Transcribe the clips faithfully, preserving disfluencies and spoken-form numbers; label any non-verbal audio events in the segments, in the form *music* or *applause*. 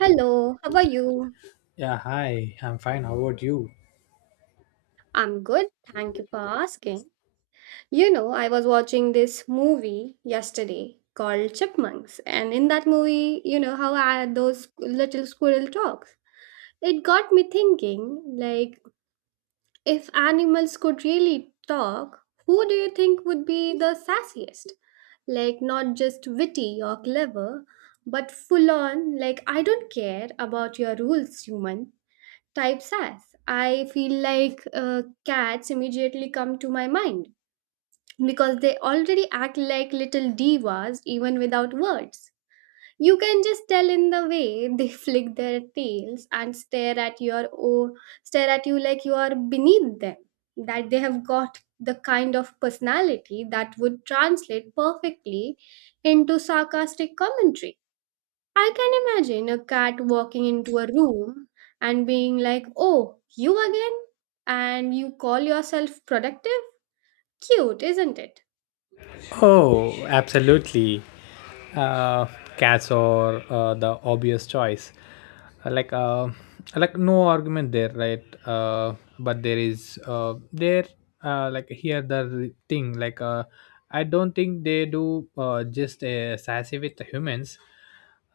Hello, how are you? Yeah, hi. I'm fine. How about you? I'm good, thank you for asking. You know, I was watching this movie yesterday called Chipmunks, and in that movie, you know, how I, had those little squirrel talks. It got me thinking, like, if animals could really talk, who do you think would be the sassiest? Like, not just witty or clever, but full on, like, I don't care about your rules, human. Types as. I feel like uh, cats immediately come to my mind because they already act like little divas even without words. You can just tell in the way they *laughs* flick their tails and stare at your oh, stare at you like you are beneath them. That they have got the kind of personality that would translate perfectly into sarcastic commentary. I can imagine a cat walking into a room and being like, oh, you again? And you call yourself productive? Cute, isn't it? Oh, absolutely. Uh, Cats are uh, the obvious choice. Uh, Like, uh, like no argument there, right? Uh, but there is uh, there uh, like here the re- thing. Like, uh, I don't think they do uh, just uh, sassy with the humans.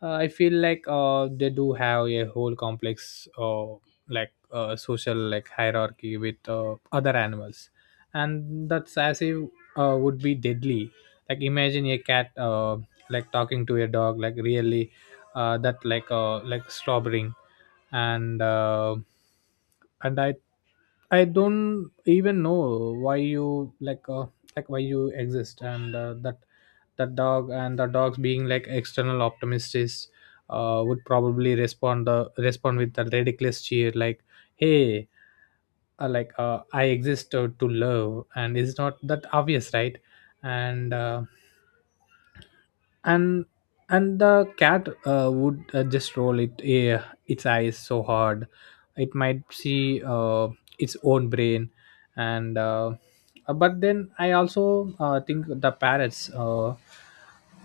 Uh, I feel like uh, they do have a whole complex uh, like uh, social like hierarchy with uh, other animals, and that sassy uh, would be deadly. Like imagine a cat uh, like talking to a dog, like really uh, that like uh, like slobbering, and uh, and i i don't even know why you, like uh, like why you exist, and uh, that that dog. And the dogs being like external optimists uh, would probably respond the respond with a ridiculous cheer, like hey, uh, like uh, I exist to, to love, and it's not that obvious, right? And uh, and and the cat uh, would uh, just roll it uh, its eyes so hard it might see uh, its own brain. And uh, uh, but then I also uh, think the parrots uh,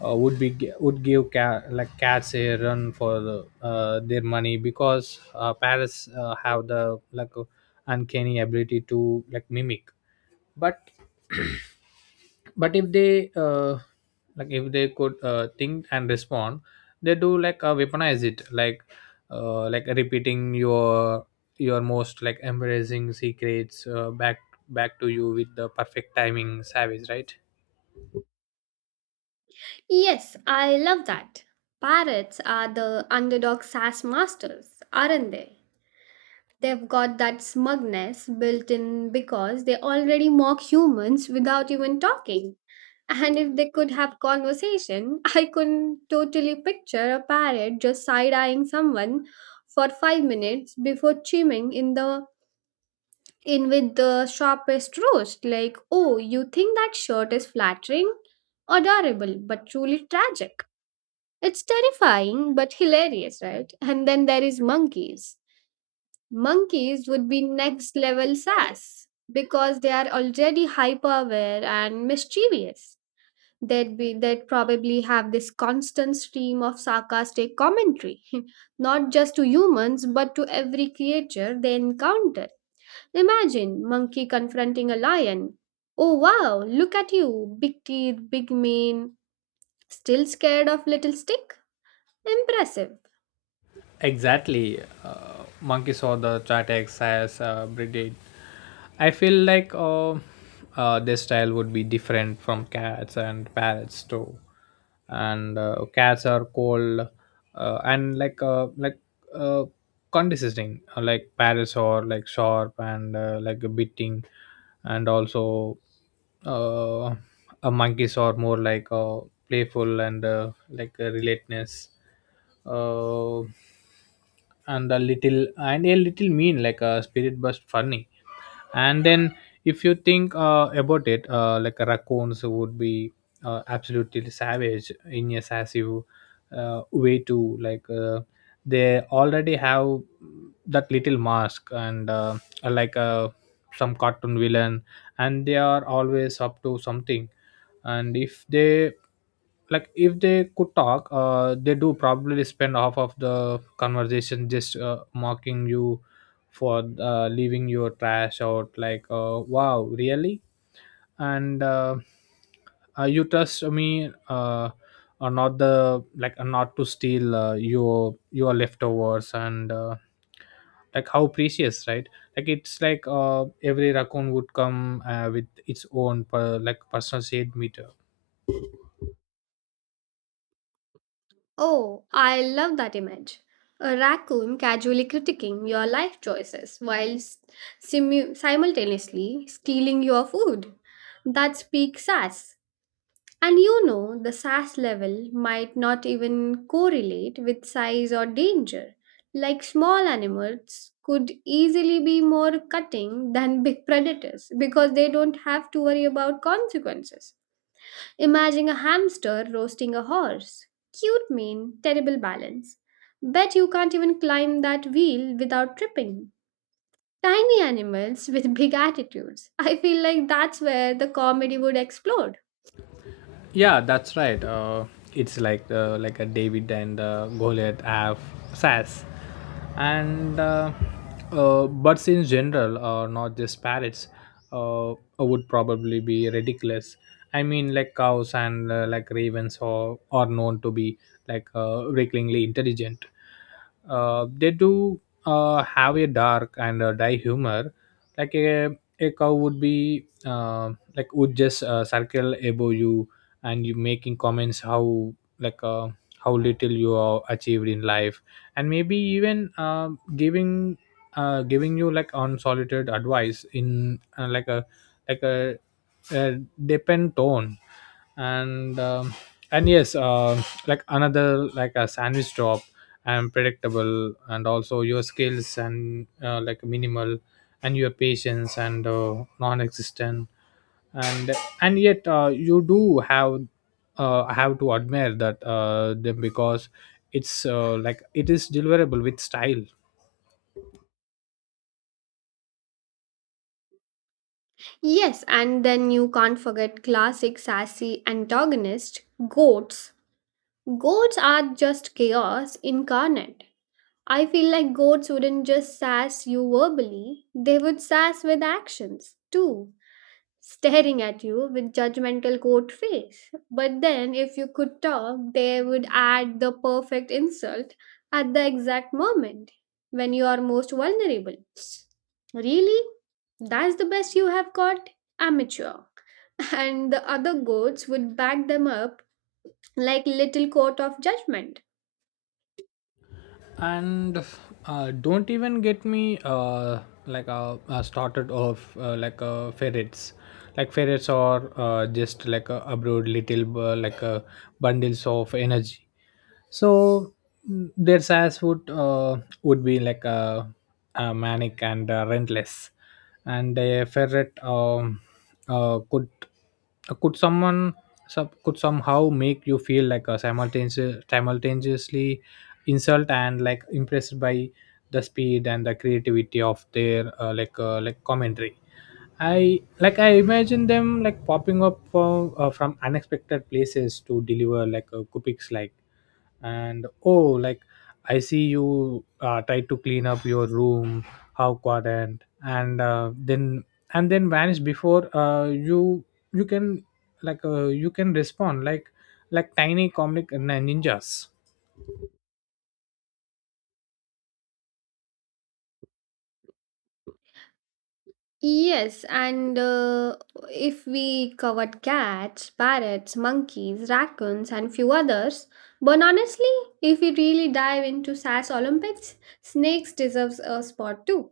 uh, would be gi- would give cat, like cats a run for the, uh, their money, because uh, parrots uh, have the like uh, uncanny ability to like mimic. but but if they uh, like if they could uh, think and respond, they do like uh, weaponize it, like uh, like repeating your your most like embarrassing secrets uh, back back to you with the perfect timing. Savage, right? Yes, I love that. Parrots are the underdog sass masters, aren't they? They've got that smugness built in because they already mock humans without even talking. And if they could have conversation, *laughs* I could totally picture a parrot just side eyeing someone for five minutes before chiming in the in with the sharpest roast, like, oh, you think that shirt is flattering? Adorable, but truly tragic. It's terrifying but hilarious, right? And then there is monkeys. Monkeys would be next level sass because they are already hyper aware and mischievous. They'd be they'd probably have this constant stream of sarcastic commentary, *laughs* not just to humans but to every creature they encountered. Imagine monkey confronting a lion. Oh wow, look at you, big teeth, big mane, still scared of little stick? Impressive. Exactly. Uh, Monkey saw the Chatex as uh, breeded. I feel like uh, uh, their style would be different from cats and parrots too. And uh, cats are cold uh, and like uh, like uh, condescending, uh, like parrots are like sharp and uh, like a biting, and also uh, uh, monkeys are more like uh, playful and uh, like uh, relateness, uh, and a little and a little mean, like a spirit but funny. And then if you think uh, about it, uh, like raccoons would be uh, absolutely savage in a sassy uh, way too, like uh, they already have that little mask, and uh, like uh, some cartoon villain, and they are always up to something. And if they, like if they could talk, uh, they do probably spend half of the conversation just uh, mocking you for uh, leaving your trash out, like uh, wow, really. And uh, uh, you trust me uh, or not, the like uh, not to steal uh, your your leftovers, and uh, like how precious, right? Like it's like uh, every raccoon would come uh, with its own per, like personal shade meter. Oh, I love that image. A raccoon casually critiquing your life choices while s- simu- simultaneously stealing your food. That's peak sass. And you know, the SAS level might not even correlate with size or danger. Like small animals could easily be more cutting than big predators because they don't have to worry about consequences. Imagine a hamster roasting a horse. Cute mean, terrible balance. Bet you can't even climb that wheel without tripping. Tiny animals with big attitudes. I feel like that's where the comedy would explode. Yeah, that's right. Uh, it's like uh, like a David and uh, Goliath have sass, and uh, uh, birds in general, uh, not just parrots, uh, would probably be ridiculous. I mean, like cows and uh, like ravens or are are known to be like uh, ridiculously intelligent. Uh, they do uh, have a dark and a dry humor. Like a, a cow would be uh, like would just uh, circle above you and you making comments how like uh, how little you are achieved in life, and maybe even uh, giving uh, giving you like unsolicited advice in uh, like a like a, a depend tone. And um, and yes uh, like another like a sandwich drop, and predictable, and also your skills and uh, like minimal, and your patience and uh, non-existent, and and yet uh, you do have uh, have to admire that uh, them, because it's uh, like it is deliverable with style. Yes, and then you can't forget classic sassy antagonist, goats. Goats are just chaos incarnate. I feel like goats wouldn't just sass you verbally, they would sass with actions too, staring at you with judgmental goat face. But then if you could talk, they would add the perfect insult at the exact moment when you are most vulnerable. Really? That's the best you have got? Amateur and the other goats would back them up like little court of judgment. And uh, don't even get me uh, like uh, uh, started off uh, like uh, ferrets, like ferrets are uh, just like a abroad little uh, like uh, bundles of energy. So mm, their size would uh, would be like a, a manic and uh, rentless, and a ferret um, uh, could uh, could someone some could somehow make you feel like a simultaneous, simultaneously insult and like impressed by the speed and the creativity of their uh, like uh, like commentary. I like I imagine them like popping up from uh, from unexpected places to deliver like a cupics, like and oh, like I see you uh, try to clean up your room, how quadrant, and uh, then and then vanish before uh, you you can, like uh, you can respond, like like tiny comic nin- ninjas. Yes, and uh, if we covered cats, parrots, monkeys, raccoons, and few others, but honestly, if we really dive into SAS Olympics, snakes deserves a spot too.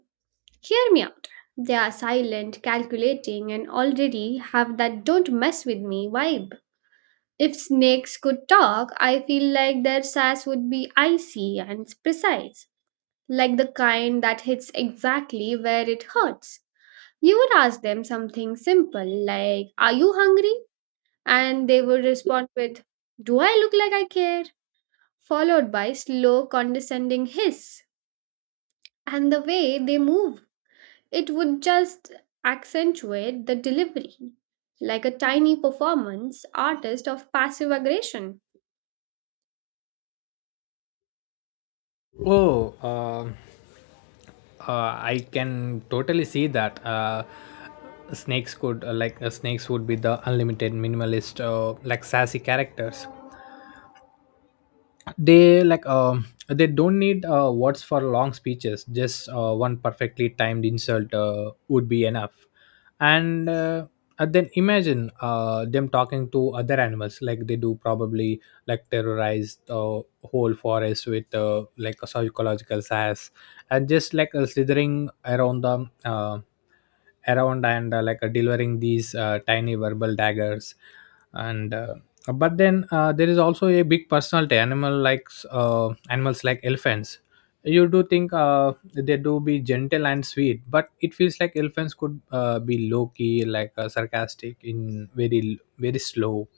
Hear me out. They are silent, calculating, and already have that don't mess with me vibe. If snakes could talk, I feel like their sass would be icy and precise, like the kind that hits exactly where it hurts. You would ask them something simple like, are you hungry? And they would respond with, do I look like I care? Followed by slow, condescending hiss. And the way they move, it would just accentuate the delivery, like a tiny performance artist of passive aggression. Oh, um uh, I can totally see that. Uh, snakes could uh, like uh, snakes would be the unlimited minimalist, uh, like sassy characters. They like um they don't need uh, words for long speeches, just uh, one perfectly timed insult uh, would be enough. And uh, and then imagine uh, them talking to other animals, like they do probably like terrorize the whole forest with uh, like a psychological sass, and just like uh, slithering around the uh, around and uh, like uh, delivering these uh, tiny verbal daggers. And uh, but then uh, there is also a big personality animal like uh, animals like elephants. You do think uh, they do be gentle and sweet, but it feels like elephants could uh, be low key like uh, sarcastic in very very slow,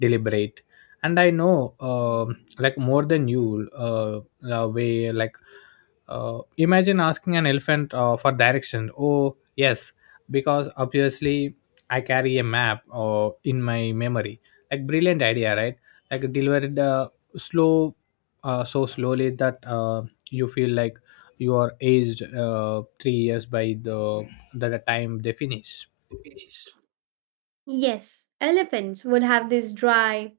deliberate, and I know um like more than you uh, the way like uh, imagine asking an elephant uh, for direction. Oh, yes, because obviously I carry a map uh, in my memory. Like brilliant idea, right? Like delivered uh, slow, uh, so slowly that uh, you feel like you are aged uh, three years by the the the time they finish. Yes, elephants would have this dry,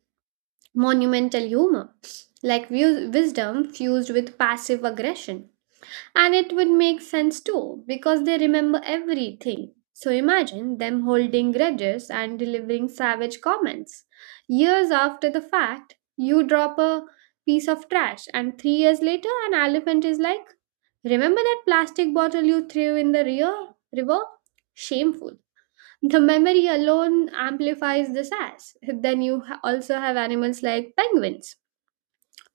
monumental humor, like wi- wisdom fused with passive aggression. And it would make sense too, because they remember everything. So imagine them holding grudges and delivering savage comments. Years after the fact, you drop a piece of trash, and three years later, an elephant is like, remember that plastic bottle you threw in the rear river? Shameful. The memory alone amplifies the sass. Then you ha- also have animals like penguins,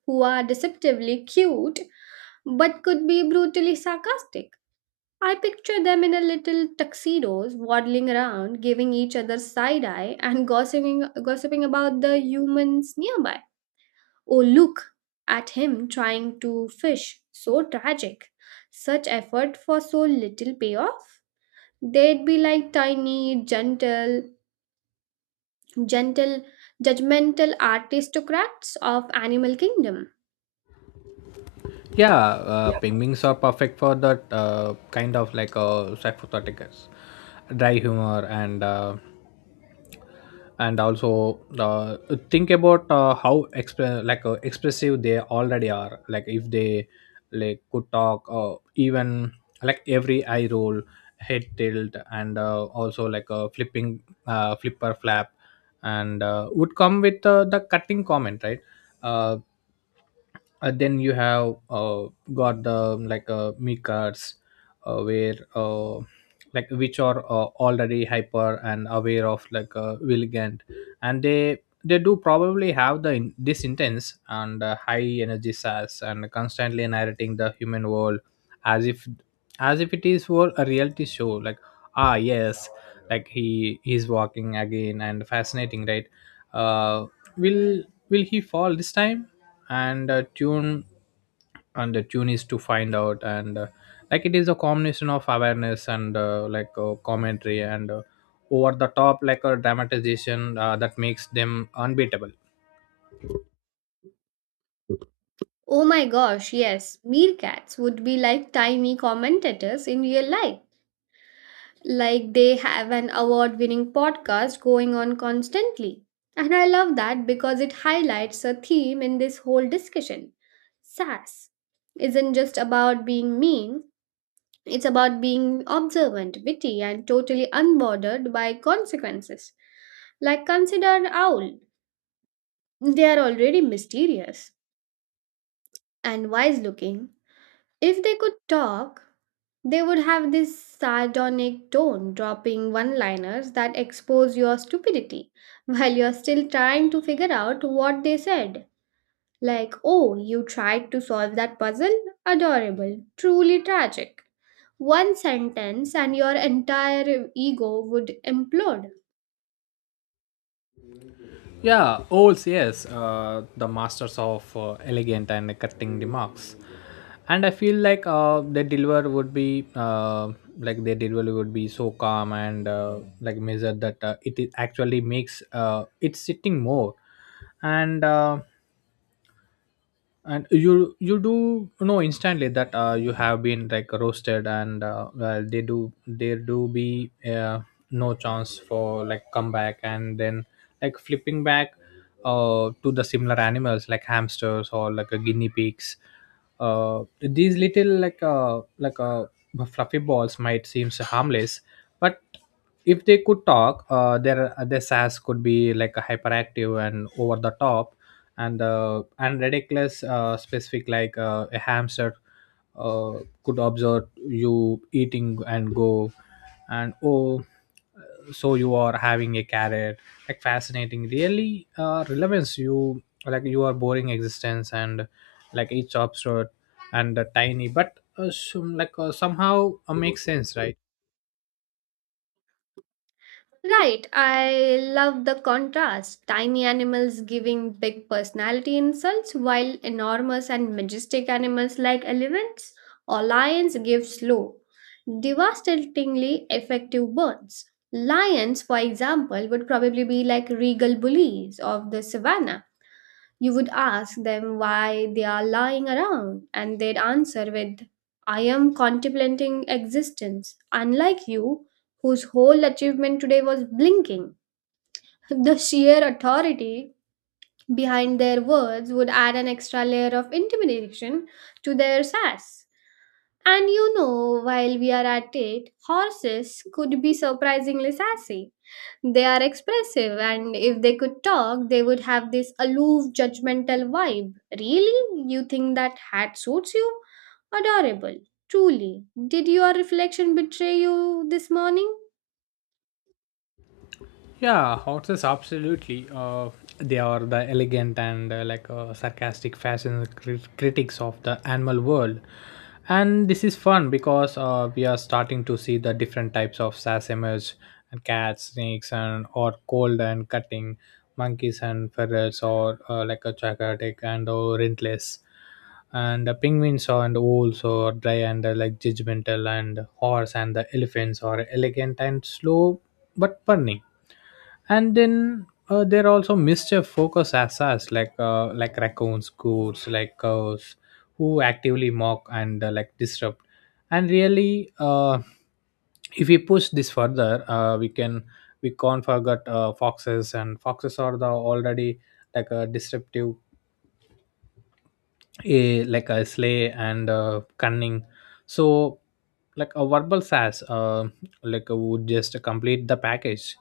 who are deceptively cute but could be brutally sarcastic. I picture them in a little tuxedos, waddling around, giving each other side eye and gossiping, gossiping about the humans nearby. Oh, look at him trying to fish. So tragic. Such effort for so little payoff. They'd be like tiny, gentle, gentle judgmental aristocrats of animal kingdom. Yeah, uh, penguins are perfect for that uh, kind of like uh, psychothetics, dry humor and. Uh, and also uh, think about uh, how exp- like uh, expressive they already are, like if they like could talk, uh, even like every eye roll, head tilt, and uh, also like a flipping uh, flipper flap, and uh, would come with uh, the cutting comment, right? uh, uh, then you have uh, got the like uh, mi cards uh, where uh, like which are uh, already hyper and aware of like uh, Willigand, and they they do probably have the in- this intense and uh, high energy sass and constantly narrating the human world as if as if it is for a reality show, like ah yes, like he he's walking again and fascinating, right. uh will will he fall this time, and uh, tune and the tune is to find out, and uh, like it is a combination of awareness and uh, like uh, commentary and uh, over the top like a dramatization uh, that makes them unbeatable. Oh my gosh, yes, meerkats would be like tiny commentators in real life, like they have an award winning podcast going on constantly. And I love that because it highlights a theme in this whole discussion. Sass isn't just about being mean, it's about being observant, witty, and totally unbothered by consequences. Like consider an owl. They are already mysterious and wise looking. If they could talk, they would have this sardonic tone, dropping one liners that expose your stupidity *laughs* while you're still trying to figure out what they said. Like, oh, you tried to solve that puzzle? Adorable. Truly tragic. One sentence and your entire ego would implode. Yeah olds yes uh, the masters of uh, elegant and cutting remarks, and I feel like uh, their deliver would be uh, like their delivery would be so calm and uh, like measured that uh, it is actually makes uh, it sitting more, and uh, and you you do know instantly that uh, you have been like roasted, and uh, well, they do there do be uh, no chance for like comeback, and then like flipping back uh, to the similar animals, like hamsters or like a guinea pigs, uh, these little like uh, like uh, fluffy balls might seem harmless. But if they could talk uh, their their sass could be like hyperactive and over the top and uh, and ridiculous, uh, specific, like uh, a hamster uh, could observe you eating and go, and oh, so you are having a carrot, like fascinating, really uh, relevance, you like you are boring existence, and like each absurd and uh, tiny, but uh, some, like uh, somehow uh, makes sense, right? Right, I love the contrast. Tiny animals giving big personality insults, while enormous and majestic animals like elephants or lions give slow, devastatingly effective burns. Lions, for example, would probably be like regal bullies of the savannah. You would ask them why they are lying around, and they'd answer with, I am contemplating existence, unlike you, whose whole achievement today was blinking. *laughs* The sheer authority behind their words would add an extra layer of intimidation to their sass. And you know, while we are at it, horses could be surprisingly sassy. They are expressive, and if they could talk, they would have this aloof, judgmental vibe. Really? You think that hat suits you? Adorable. Truly. Did your reflection betray you this morning? Yeah, horses absolutely. Uh, they are the elegant and uh, like uh, sarcastic fashion crit- critics of the animal world, and this is fun because uh, we are starting to see the different types of sass emerge, and cats, snakes, and or cold and cutting, monkeys and ferrets, or uh, like a chaotic and or rentless, and the penguins are and wolves are dry and uh, like judgmental, and horse and the elephants are elegant and slow but burning. And then uh, there are also mischief focus assassins like uh, like raccoons, goats, like cows, who actively mock and uh, like disrupt, and really uh, if we push this further uh, we can we can't forget uh, foxes, and foxes are the already like a disruptive, a like a slay and uh, cunning. So like a verbal sass uh, like uh, would just complete the package,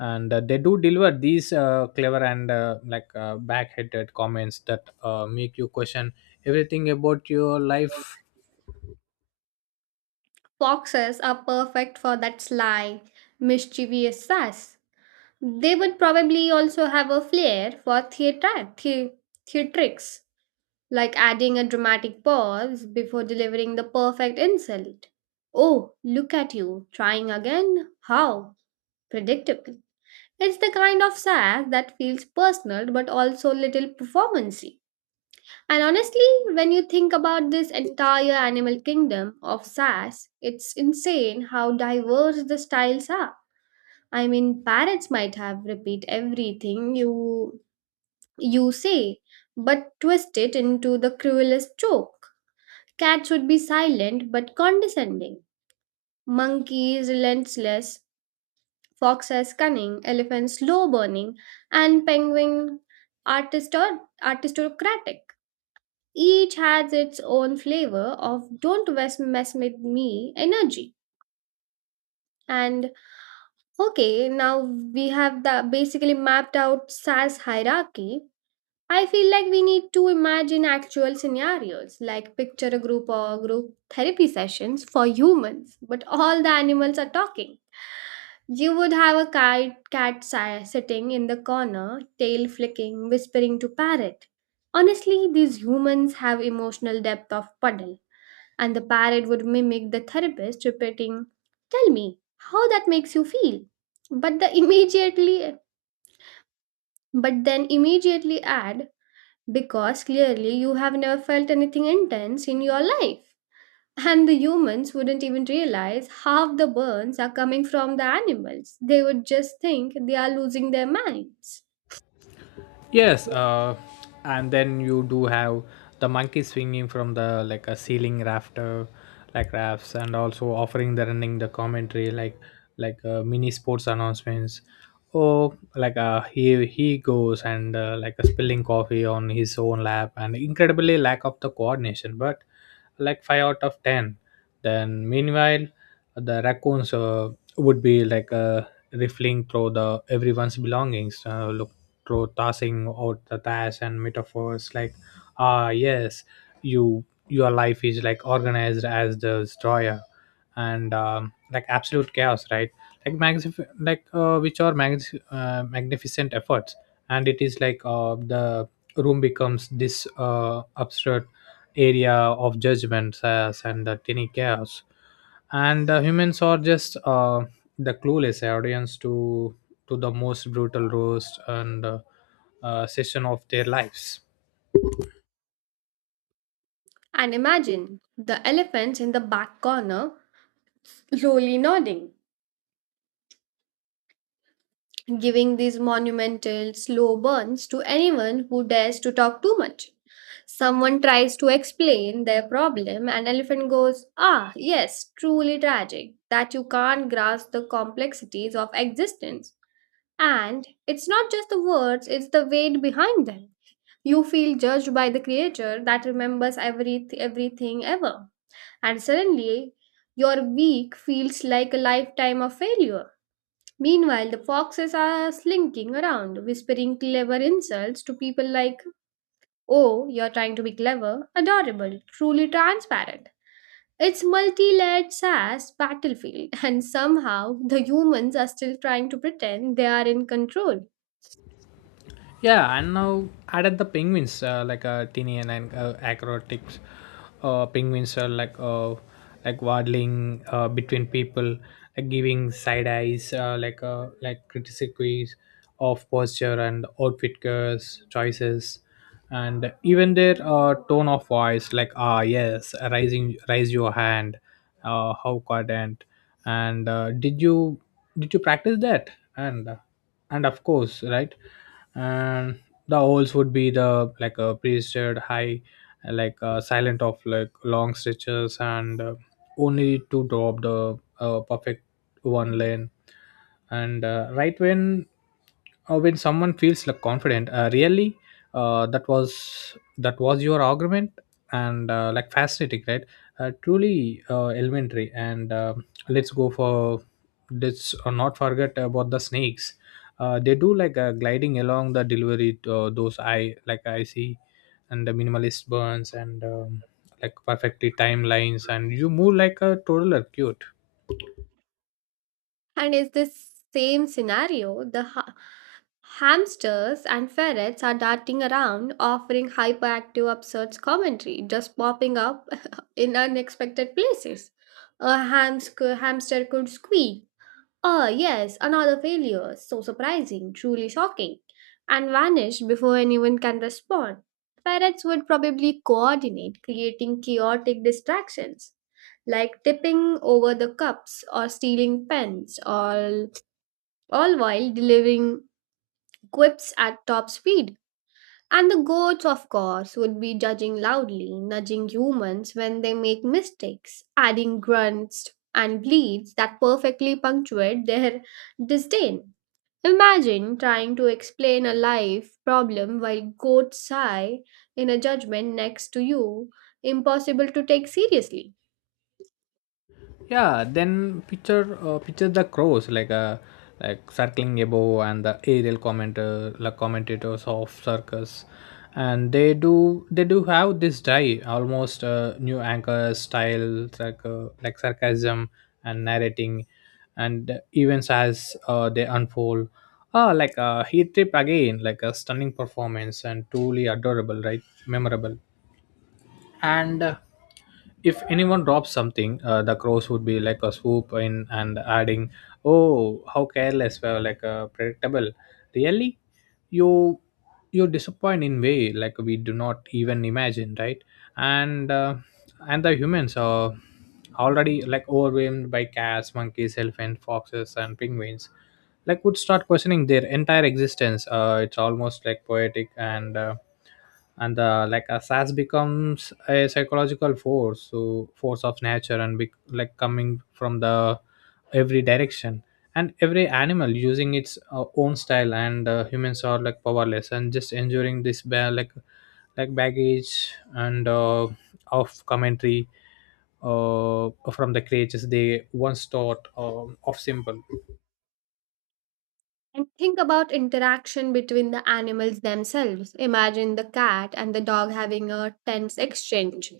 and uh, they do deliver these uh, clever and uh, like uh, back-headed comments that uh, make you question everything about your life. Foxes are perfect for that sly, mischievous sass. They would probably also have a flair for theatre, the- theatrics, like adding a dramatic pause before delivering the perfect insult. Oh, look at you, trying again? How? Predictable. It's the kind of sass that feels personal but also little performancy. And honestly, when you think about this entire animal kingdom of sass, it's insane how diverse the styles are. I mean, parrots might have repeat everything you you say, but twist it into the cruelest joke. Cats would be silent but condescending, monkeys relentless, foxes cunning, elephants slow burning, and penguin artistor- artistocratic. Each has its own flavor of don't mess, mess with me energy. And okay, now we have the basically mapped out SAS hierarchy. I feel like we need to imagine actual scenarios, like picture a group or group therapy sessions for humans, but all the animals are talking. You would have a kite, cat si- sitting in the corner, tail flicking, whispering to parrot. Honestly, these humans have emotional depth of puddle, and the parrot would mimic the therapist, repeating, "Tell me how that makes you feel." But the immediately, but then immediately add, because clearly you have never felt anything intense in your life. And the humans wouldn't even realize half the burns are coming from the animals. They would just think they are losing their minds. Yes, uh, and then you do have the monkey swinging from the like a ceiling rafter, like rafts, and also offering the running the commentary like like uh, mini sports announcements. Oh, like uh, he he goes and uh, like a spilling coffee on his own lap, and incredibly lack of the coordination. But like five out of ten. Then meanwhile, the raccoons uh, would be like uh, riffling through the everyone's belongings, uh, looking through tossing out the dash and metaphors like, "Ah yes, you your life is like organized as the destroyer and um, like absolute chaos, right? Like magnif- like uh, which are magnific- uh, magnificent efforts." And it is like uh, the room becomes this uh, absurd area of judgments as and the tiny chaos, and the humans are just uh, the clueless audience to to the most brutal roast and uh, uh, session of their lives. And imagine the elephants in the back corner slowly nodding, giving these monumental, slow burns to anyone who dares to talk too much. Someone tries to explain their problem, and elephant goes, ah, yes, truly tragic that you can't grasp the complexities of existence. And it's not just the words, it's the weight behind them. You feel judged by the creature that remembers every, everything ever. And suddenly, your week feels like a lifetime of failure. Meanwhile, the foxes are slinking around, whispering clever insults to people like, oh, you're trying to be clever, adorable, truly transparent. It's multi layered sass battlefield, *laughs* and somehow the humans are still trying to pretend they are in control. Yeah, and now added the penguins, uh, like uh, tiny and uh, acrobatics. Uh, penguins are like uh, like waddling uh, between people, like giving side eyes, uh, like uh, like critiques of posture and outfit curves, choices, and even their uh, tone of voice, like, "Ah yes, rising, raise your hand, uh, how quadrant, and uh, did you did you practice that?" And. Uh, and of course, right? And the holes would be the like a priesthood high, like uh, silent of like long stretches, and uh, only to drop the uh, perfect one lane, and uh, right when uh, when someone feels like confident, uh, really, uh, "That was that was your argument," and uh, "Like fascinating, right? Uh, truly uh, elementary." And um let's go for let's uh, not forget about the snakes. Uh, they do like uh, gliding along the delivery. Uh, those, I like I see, and the minimalist burns, and um, like perfectly timelines, and "You move like a toddler, cute." And is this same scenario? The ha- hamsters and ferrets are darting around, offering hyperactive, absurd commentary, just popping up *laughs* in unexpected places. A hamster, hamster could squeak, ah, yes, another failure. So surprising, truly shocking. And vanished before anyone can respond. Parrots would probably coordinate, creating chaotic distractions, like tipping over the cups or stealing pens, all, all while delivering quips at top speed. And the goats, of course, would be judging loudly, nudging humans when they make mistakes, adding grunts and bleats that perfectly punctuate their disdain. Imagine trying to explain a life problem while goats sigh in a judgment next to you, impossible to take seriously. Yeah, then picture uh, picture the crows like uh, like circling above and the aerial commenter like commentators of circus, and they do they do have this dye almost uh, new anchor style like uh, like sarcasm and narrating, and events as uh, they unfold. Ah, like uh, heat trip again, like a stunning performance and truly adorable, right? Memorable. And. Uh, if anyone drops something, uh, the crows would be like a swoop in and adding, "Oh how careless, well like uh, predictable, really, you you disappoint in way like we do not even imagine, right?" And uh, and the humans are already like overwhelmed by cats, monkeys, elephants, foxes and penguins, like would start questioning their entire existence. Uh, it's almost like poetic, and uh, and uh, like a sass becomes a psychological force, so force of nature, and be- like coming from the every direction, and every animal using its uh, own style, and uh, humans are like powerless and just enduring this ba- like like baggage and uh, of commentary uh, from the creatures they once thought um, of simple. And think about interaction between the animals themselves. Imagine the cat and the dog having a tense exchange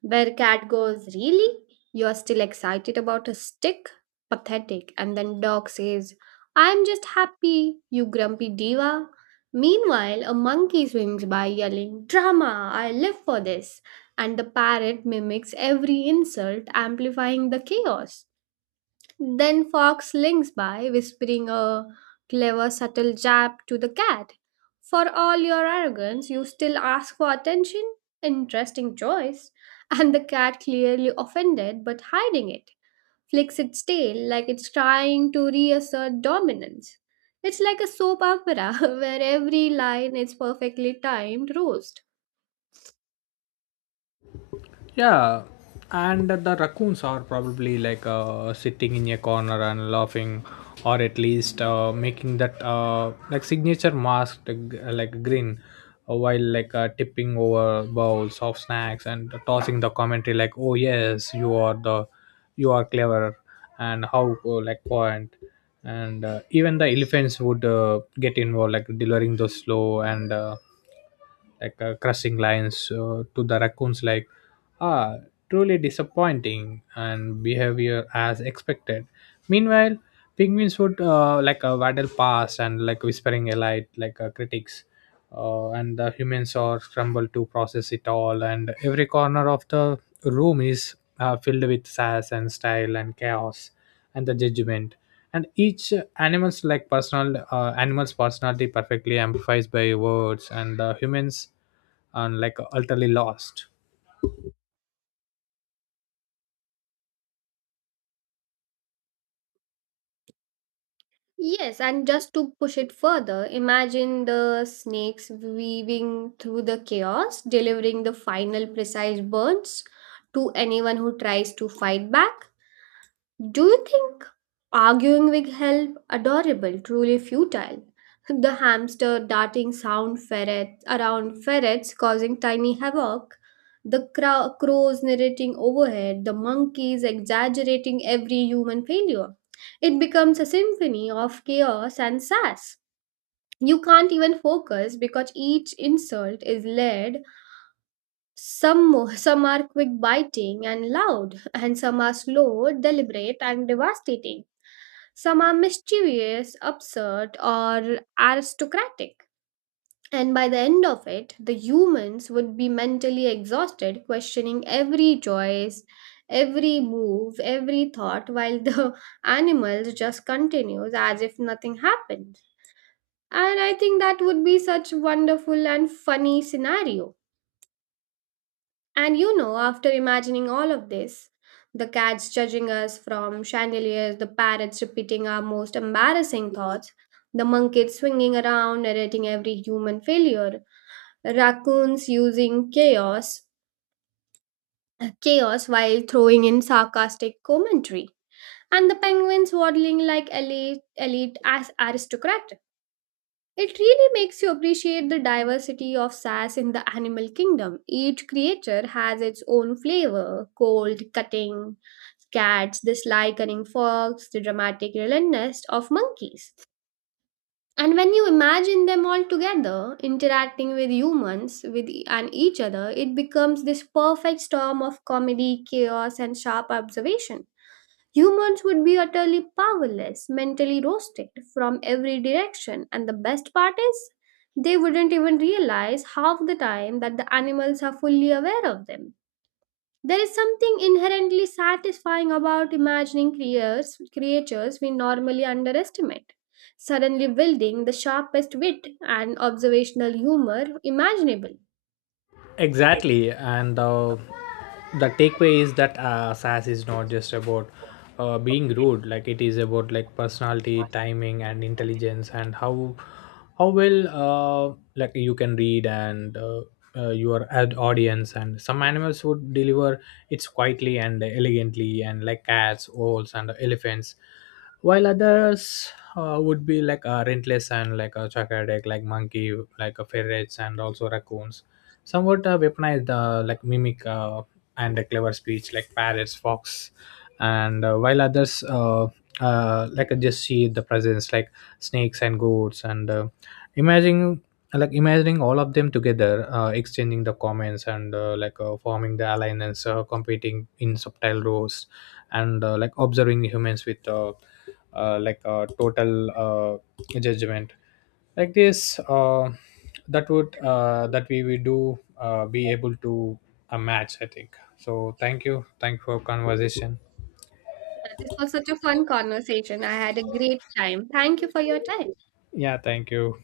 where cat goes, "Really? You're still excited about a stick? Pathetic." And then dog says, "I'm just happy, you grumpy diva." Meanwhile, a monkey swims by yelling, "Drama, I live for this." And the parrot mimics every insult, amplifying the chaos. Then Fox links by, whispering a clever, subtle jab to the cat. For all your arrogance, you still ask for attention? Interesting choice. *laughs* And the cat, clearly offended but hiding it, flicks its tail like it's trying to reassert dominance. It's like a soap opera *laughs* where every line is perfectly timed roast. Yeah, and the raccoons are probably like uh, sitting in a corner and laughing, or at least uh, making that uh, like signature masked g- like grin, uh, while like uh, tipping over bowls of snacks and tossing the commentary like, "Oh yes, you are the, you are clever," and how uh, like point. And uh, even the elephants would uh, get involved, like delivering those slow and uh, like uh, crushing lines uh, to the raccoons like, "Ah, truly disappointing and behavior as expected." Meanwhile, penguins would uh, like uh, waddle past and like whispering alight like uh, critics, uh, and the humans are scramble to process it all. And every corner of the room is uh, filled with sass and style and chaos and the judgment. And each animal's like personal uh, animal's personality perfectly amplified by words, and the humans are like utterly lost. Yes, and just to push it further, imagine the snakes weaving through the chaos, delivering the final precise burns to anyone who tries to fight back. Do you think arguing with help adorable, truly futile? *laughs* The hamster darting sound ferrets around ferrets causing tiny havoc, the crow- crows narrating overhead, the monkeys exaggerating every human failure. It becomes a symphony of chaos and sass. You can't even focus because each insult is layered. Some mo- some are quick biting and loud, and some are slow, deliberate, and devastating. Some are mischievous, absurd, or aristocratic. And by the end of it, the humans would be mentally exhausted, questioning every choice, every move, every thought, while the *laughs* animals just continues as if nothing happened. And I think that would be such wonderful and funny scenario. And you know, after imagining all of this, the cats judging us from chandeliers, the parrots repeating our most embarrassing thoughts, the monkeys swinging around, narrating every human failure, raccoons using chaos, chaos while throwing in sarcastic commentary, and the penguins waddling like elite, elite as aristocrat. It really makes you appreciate the diversity of sass in the animal kingdom. Each creature has its own flavor cold, cutting, cats, the sly, cunning fox, the dramatic relentlessness of monkeys. And when you imagine them all together, interacting with humans with e- and each other, it becomes this perfect storm of comedy, chaos, and sharp observation. Humans would be utterly powerless, mentally roasted from every direction, and the best part is, they wouldn't even realize half the time that the animals are fully aware of them. There is something inherently satisfying about imagining creatures, creatures we normally underestimate. Suddenly wielding the sharpest wit and observational humor imaginable. Exactly. And uh, the takeaway is that uh, sass is not just about uh, being rude, like it is about like personality, timing, and intelligence, and how how well, uh, like you can read and uh, uh, your ad audience. And some animals would deliver it's quietly and elegantly, and like cats, owls, and elephants, while others uh, would be like uh, rentless, and like a chocolate, like monkey, like a ferrets, and also raccoons, somewhat uh, weaponized uh, like mimic uh, and a clever speech like parrots, fox. And uh, while others uh, uh, like uh, just see the presence like snakes and goats. And uh, Imagining, like imagining all of them together uh, exchanging the comments, and uh, like uh, forming the alliance, uh, competing in subtle roles, and uh, like observing humans with uh, uh, like uh, total uh, judgment. Like this, uh, that would uh, that we will do uh, be able to a match, I think so. thank you thank you for conversation. Yeah, this was such a fun conversation. I had a great time. Thank you for your time. Yeah, thank you.